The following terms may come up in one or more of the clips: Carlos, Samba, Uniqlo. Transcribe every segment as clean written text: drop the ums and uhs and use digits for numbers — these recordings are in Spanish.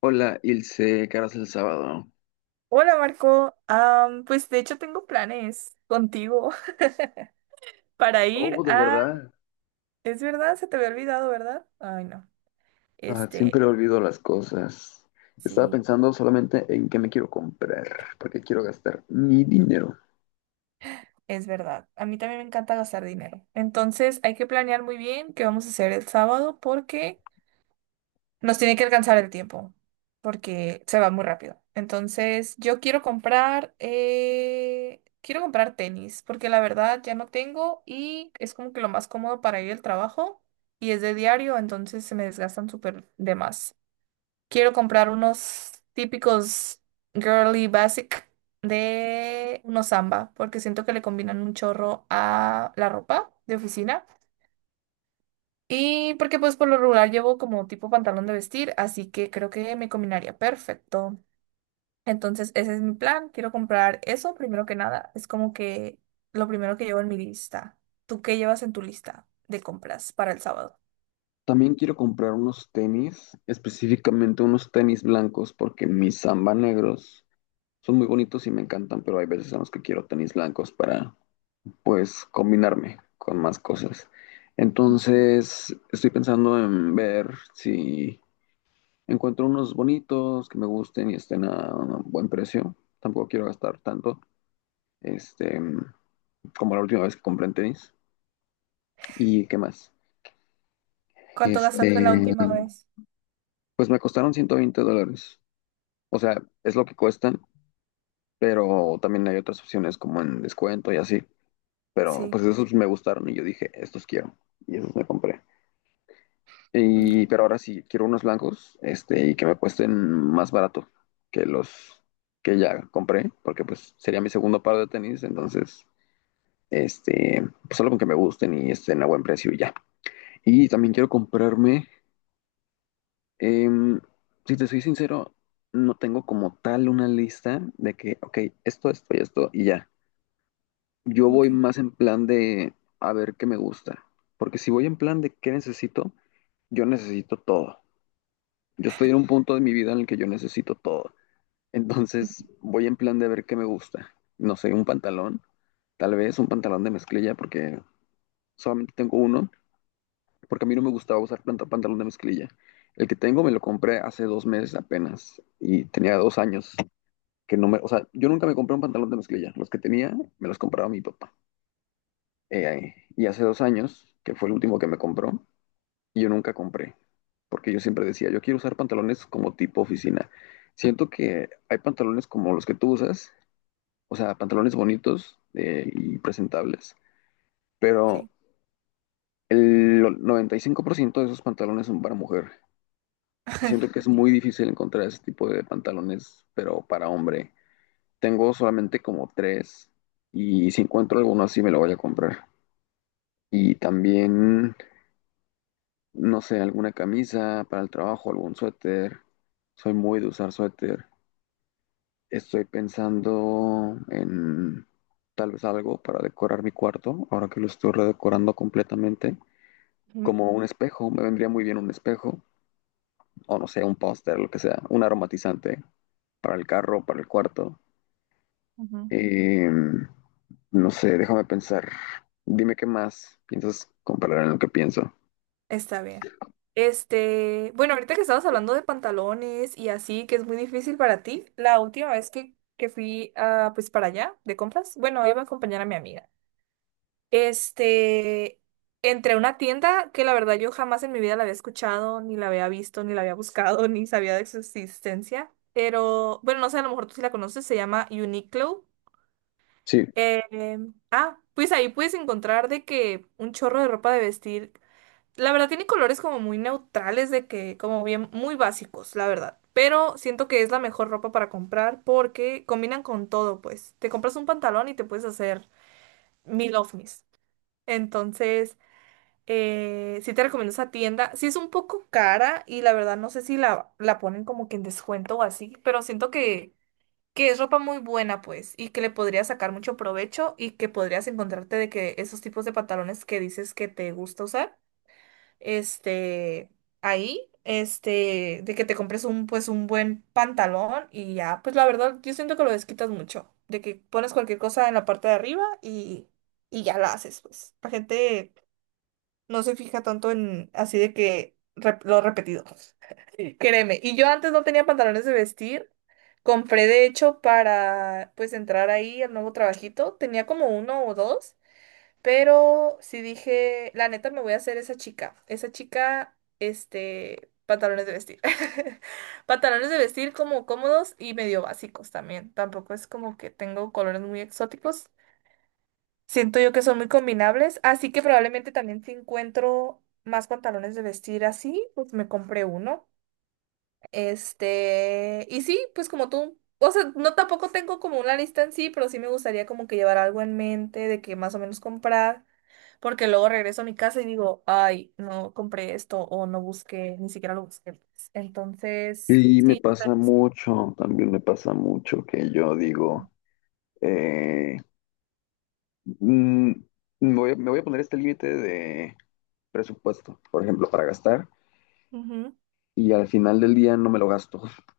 Hola, Ilse, ¿qué el sábado? Hola Marco, pues de hecho tengo planes contigo para ir Oh, de a... verdad. Es verdad, se te había olvidado, ¿verdad? Ay, no. Ah, Este, siempre olvido las cosas. Estaba sí, pensando solamente en qué me quiero comprar, porque quiero gastar mi dinero. es verdad. A mí también me encanta gastar dinero. Entonces hay que planear muy bien qué vamos a hacer el sábado porque nos tiene que alcanzar el tiempo porque se va muy rápido. Entonces, yo quiero quiero comprar tenis porque la verdad ya no tengo y es como que lo más cómodo para ir al trabajo y es de diario, entonces se me desgastan súper de más. Quiero comprar unos típicos girly basic de unos Samba porque siento que le combinan un chorro a la ropa de oficina. Y porque pues por lo regular llevo como tipo pantalón de vestir, así que creo que me combinaría perfecto. Entonces, ese es mi plan. Quiero comprar eso primero que nada. Es como que lo primero que llevo en mi lista. ¿Tú qué llevas en tu lista de compras para el sábado? También quiero comprar unos tenis, específicamente unos tenis blancos, porque mis Samba negros son muy bonitos y me encantan, pero hay veces en los que quiero tenis blancos para, pues, combinarme con más cosas. Mm. Entonces, estoy pensando en ver si encuentro unos bonitos que me gusten y estén a un buen precio. Tampoco quiero gastar tanto, este, como la última vez que compré en tenis. ¿Y qué más? ¿Cuánto Este, gastaste la última vez? pues me costaron $120. O sea, es lo que cuestan, pero también hay otras opciones como en descuento y así. Pero Sí. pues esos me gustaron y yo dije, estos quiero. Y esos me compré. Mm. Y, pero ahora sí, quiero unos blancos, y que me cuesten más barato que los que ya compré, porque pues sería mi segundo par de tenis, entonces, pues solo con que me gusten y estén a buen precio y ya. Y también quiero comprarme, em, si te soy sincero, no tengo como tal una lista de que, ok, esto y esto y ya. Yo voy Ok. más en plan de a ver qué me gusta, porque si voy en plan de qué necesito, yo necesito todo. Yo estoy en un punto de mi vida en el que yo necesito todo. Entonces Ujú. voy en plan de ver qué me gusta. No sé, un pantalón, tal vez un pantalón de mezclilla, porque solamente tengo uno, porque a mí no me gustaba usar pantalón de mezclilla. El que tengo me lo compré hace 2 meses apenas y tenía 2 años que no me, o sea, yo nunca me compré un pantalón de mezclilla. Los que tenía me los compraba mi papá. Y hace 2 años, que fue el último que me compró, y yo nunca compré, porque yo siempre decía, yo quiero usar pantalones como tipo oficina. Siento que hay pantalones como los que tú usas, o sea, pantalones bonitos y presentables, pero Sí. el 95% de esos pantalones son para mujer. Y siento que es muy difícil encontrar ese tipo de pantalones, pero para hombre. Tengo solamente como tres y si encuentro alguno así me lo voy a comprar. Y también no sé, alguna camisa para el trabajo, algún suéter. Soy muy de usar suéter. Estoy pensando en tal vez algo para decorar mi cuarto, ahora que lo estoy redecorando completamente. Como un espejo, me vendría muy bien un espejo, o no sé, un póster, lo que sea, un aromatizante para el carro, para el cuarto. Ujú. Em, no sé, déjame pensar. Dime qué más piensas comparar en lo que pienso. Está bien. Bueno, ahorita que estabas hablando de pantalones y así, que es muy difícil para ti, la última vez que fui a, pues para allá de compras, bueno, iba a acompañar a mi amiga. Este, entré a una tienda que la verdad yo jamás en mi vida la había escuchado, ni la había visto, ni la había buscado, ni sabía de su existencia. Pero, bueno, no sé, a lo mejor tú sí la conoces, se llama Uniqlo. Sí. Eh, pues ahí puedes encontrar de que un chorro de ropa de vestir. La verdad tiene colores como muy neutrales, de que como bien muy básicos, la verdad. Pero siento que es la mejor ropa para comprar porque combinan con todo, pues. Te compras un pantalón y te puedes hacer mil outfits. Entonces, sí te recomiendo esa tienda. Sí es un poco cara y la verdad no sé si la ponen como que en descuento o así, pero siento que es ropa muy buena, pues, y que le podrías sacar mucho provecho y que podrías encontrarte de que esos tipos de pantalones que dices que te gusta usar este, de que te compres un, pues, un buen pantalón y ya, pues la verdad, yo siento que lo desquitas mucho, de que pones cualquier cosa en la parte de arriba y ya la haces, pues. La gente no se fija tanto en así de que lo repetido. Sí. Créeme, y yo antes no tenía pantalones de vestir. Compré, de hecho, para pues entrar ahí al nuevo trabajito, tenía como uno o dos, pero sí dije, la neta me voy a hacer esa chica. Esa chica, pantalones de vestir. Pantalones de vestir como cómodos y medio básicos también. Tampoco es como que tengo colores muy exóticos. Siento yo que son muy combinables, así que probablemente también si encuentro más pantalones de vestir así, pues me compré uno. Y sí, pues como tú, o sea, no tampoco tengo como una lista en sí, pero sí me gustaría como que llevar algo en mente de que más o menos comprar, porque luego regreso a mi casa y digo, ay, no compré esto o no busqué, ni siquiera lo busqué, pues. Entonces, Y me sí, pasa pues, mucho, también me pasa mucho que yo digo, eh, mm, me voy a poner este límite de presupuesto, por ejemplo, para gastar, ujú, y al final del día no me lo gasto.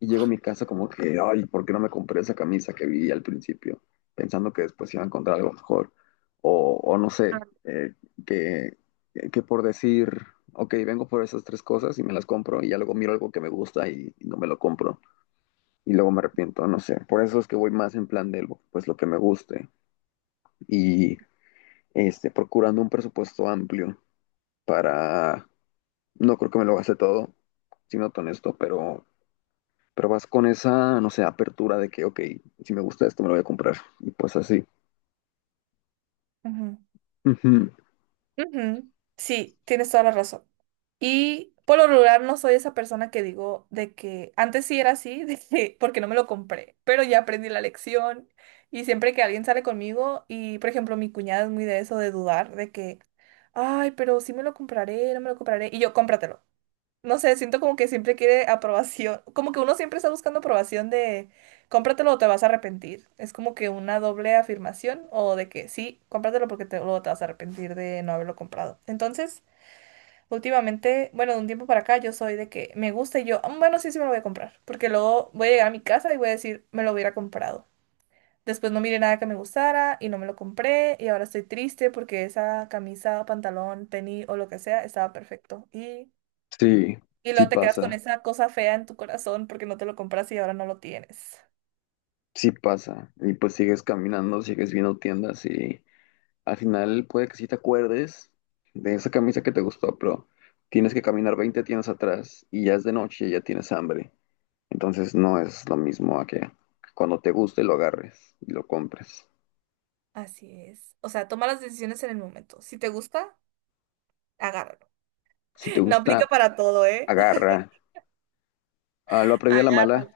Y llego a mi casa como que, ay, ¿por qué no me compré esa camisa que vi al principio? Pensando que después iba a encontrar algo mejor. O no ah, sé, que, que por decir, ok, vengo por esas tres cosas y me las compro, y ya luego miro algo que me gusta y no me lo compro. Y luego me arrepiento, no sé. Por eso es que voy más en plan de pues lo que me guste y procurando un presupuesto amplio, para no creo que me lo gaste todo, siendo honesto, pero vas con esa, no sé, apertura de que, ok, si me gusta esto me lo voy a comprar y pues así. ujú. Ujú. Ujú. Sí, tienes toda la razón. Y por lo regular no soy esa persona que digo de que antes sí era así, de que porque no me lo compré, pero ya aprendí la lección, y siempre que alguien sale conmigo y por ejemplo mi cuñada es muy de eso de dudar de que ay, pero sí me lo compraré, no me lo compraré, y yo cómpratelo. No sé, siento como que siempre quiere aprobación, como que uno siempre está buscando aprobación de cómpratelo o te vas a arrepentir. Es como que una doble afirmación o de que sí, cómpratelo porque te, luego te vas a arrepentir de no haberlo comprado. Entonces, últimamente, bueno, de un tiempo para acá yo soy de que me gusta y yo, "Mm, bueno, sí, sí me lo voy a comprar, porque luego voy a llegar a mi casa y voy a decir, me lo hubiera comprado. Después no miré nada que me gustara y no me lo compré y ahora estoy triste porque esa camisa, pantalón, tenis o lo que sea estaba perfecto". Y Sí, y sí luego te quedas con pasa, esa cosa fea en tu corazón porque no te lo compras y ahora no lo tienes. sí pasa y pues sigues caminando, sigues viendo tiendas y al final puede que sí te acuerdes de esa camisa que te gustó, pero tienes que caminar 20 tiendas atrás y ya es de noche y ya tienes hambre. Entonces no es lo mismo a que cuando te guste lo agarres y lo compres. Así es. O sea, toma las decisiones en el momento. Si te gusta, agárralo. Si te No gusta, aplica para todo, ¿eh? agarra. Ah, lo aprendí a la mala, Agárralo.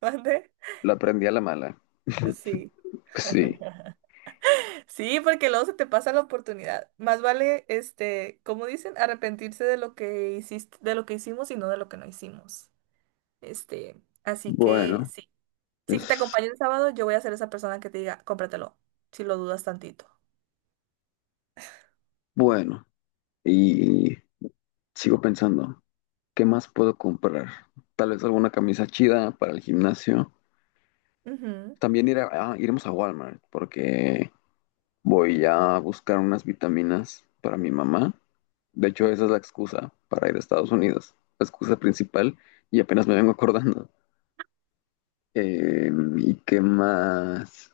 ¿Mande? lo aprendí a la mala. Sí. Sí, Sí, porque luego se te pasa la oportunidad. Más vale, como dicen, arrepentirse de lo que hiciste, de lo que hicimos y no de lo que no hicimos. Así que bueno, sí. Si te es acompaño el sábado, yo voy a ser esa persona que te diga, cómpratelo, si lo dudas tantito. bueno. Y sigo pensando, ¿qué más puedo comprar? Tal vez alguna camisa chida para el gimnasio. Ujú. También iremos a Walmart porque voy a buscar unas vitaminas para mi mamá. De hecho, esa es Ujú. la excusa para ir a Estados Unidos. La excusa principal y apenas me vengo acordando. Eh, ¿Y qué más?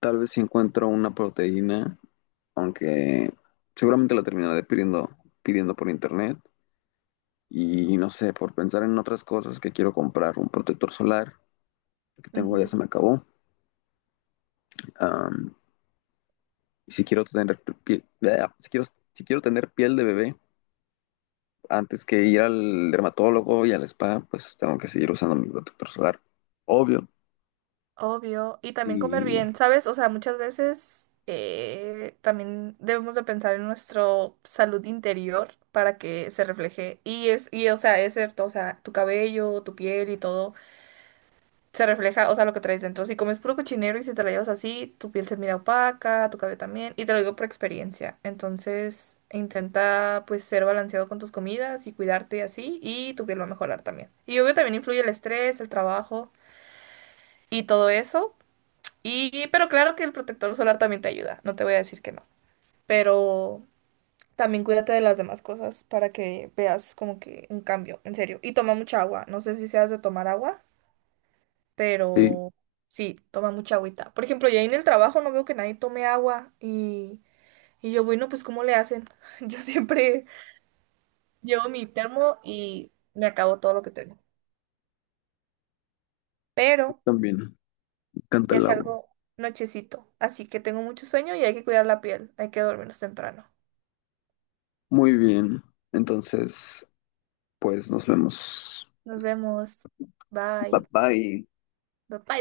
Tal vez si encuentro una proteína, aunque seguramente la terminaré pidiendo por internet. Y no sé, por pensar en otras cosas que quiero comprar, un protector solar que tengo ya Ujú. se me acabó. Am, y si quiero tener, pi- bleh, si quiero, si quiero tener piel de bebé, antes que ir al dermatólogo y al spa, pues tengo que seguir usando mi protector solar, obvio. Obvio, y también comer Y bien, ¿sabes? O sea, muchas veces también debemos de pensar en nuestra salud interior para que se refleje. Y es, y o sea, es cierto, o sea, tu cabello, tu piel y todo se refleja, o sea, lo que traes dentro. Si comes puro cochinero y si te la llevas así, tu piel se mira opaca, tu cabello también, y te lo digo por experiencia. Entonces, intenta pues ser balanceado con tus comidas y cuidarte así, y tu piel va a mejorar también. Y obvio también influye el estrés, el trabajo y todo eso. Y, pero claro que el protector solar también te ayuda, no te voy a decir que no. Pero también cuídate de las demás cosas para que veas como que un cambio, en serio. Y toma mucha agua, no sé si seas de tomar agua, sí, pero sí, toma mucha agüita. Por ejemplo, yo ahí en el trabajo no veo que nadie tome agua, y yo, bueno, pues ¿cómo le hacen? Yo siempre llevo mi termo y me acabo todo lo que tengo. Pero también me encanta ya el es agua. algo nochecito, así que tengo mucho sueño y hay que cuidar la piel, hay que dormirnos temprano. Muy bien, entonces, pues nos vemos. Nos vemos. Bye Bye. bye. Bye. Bye.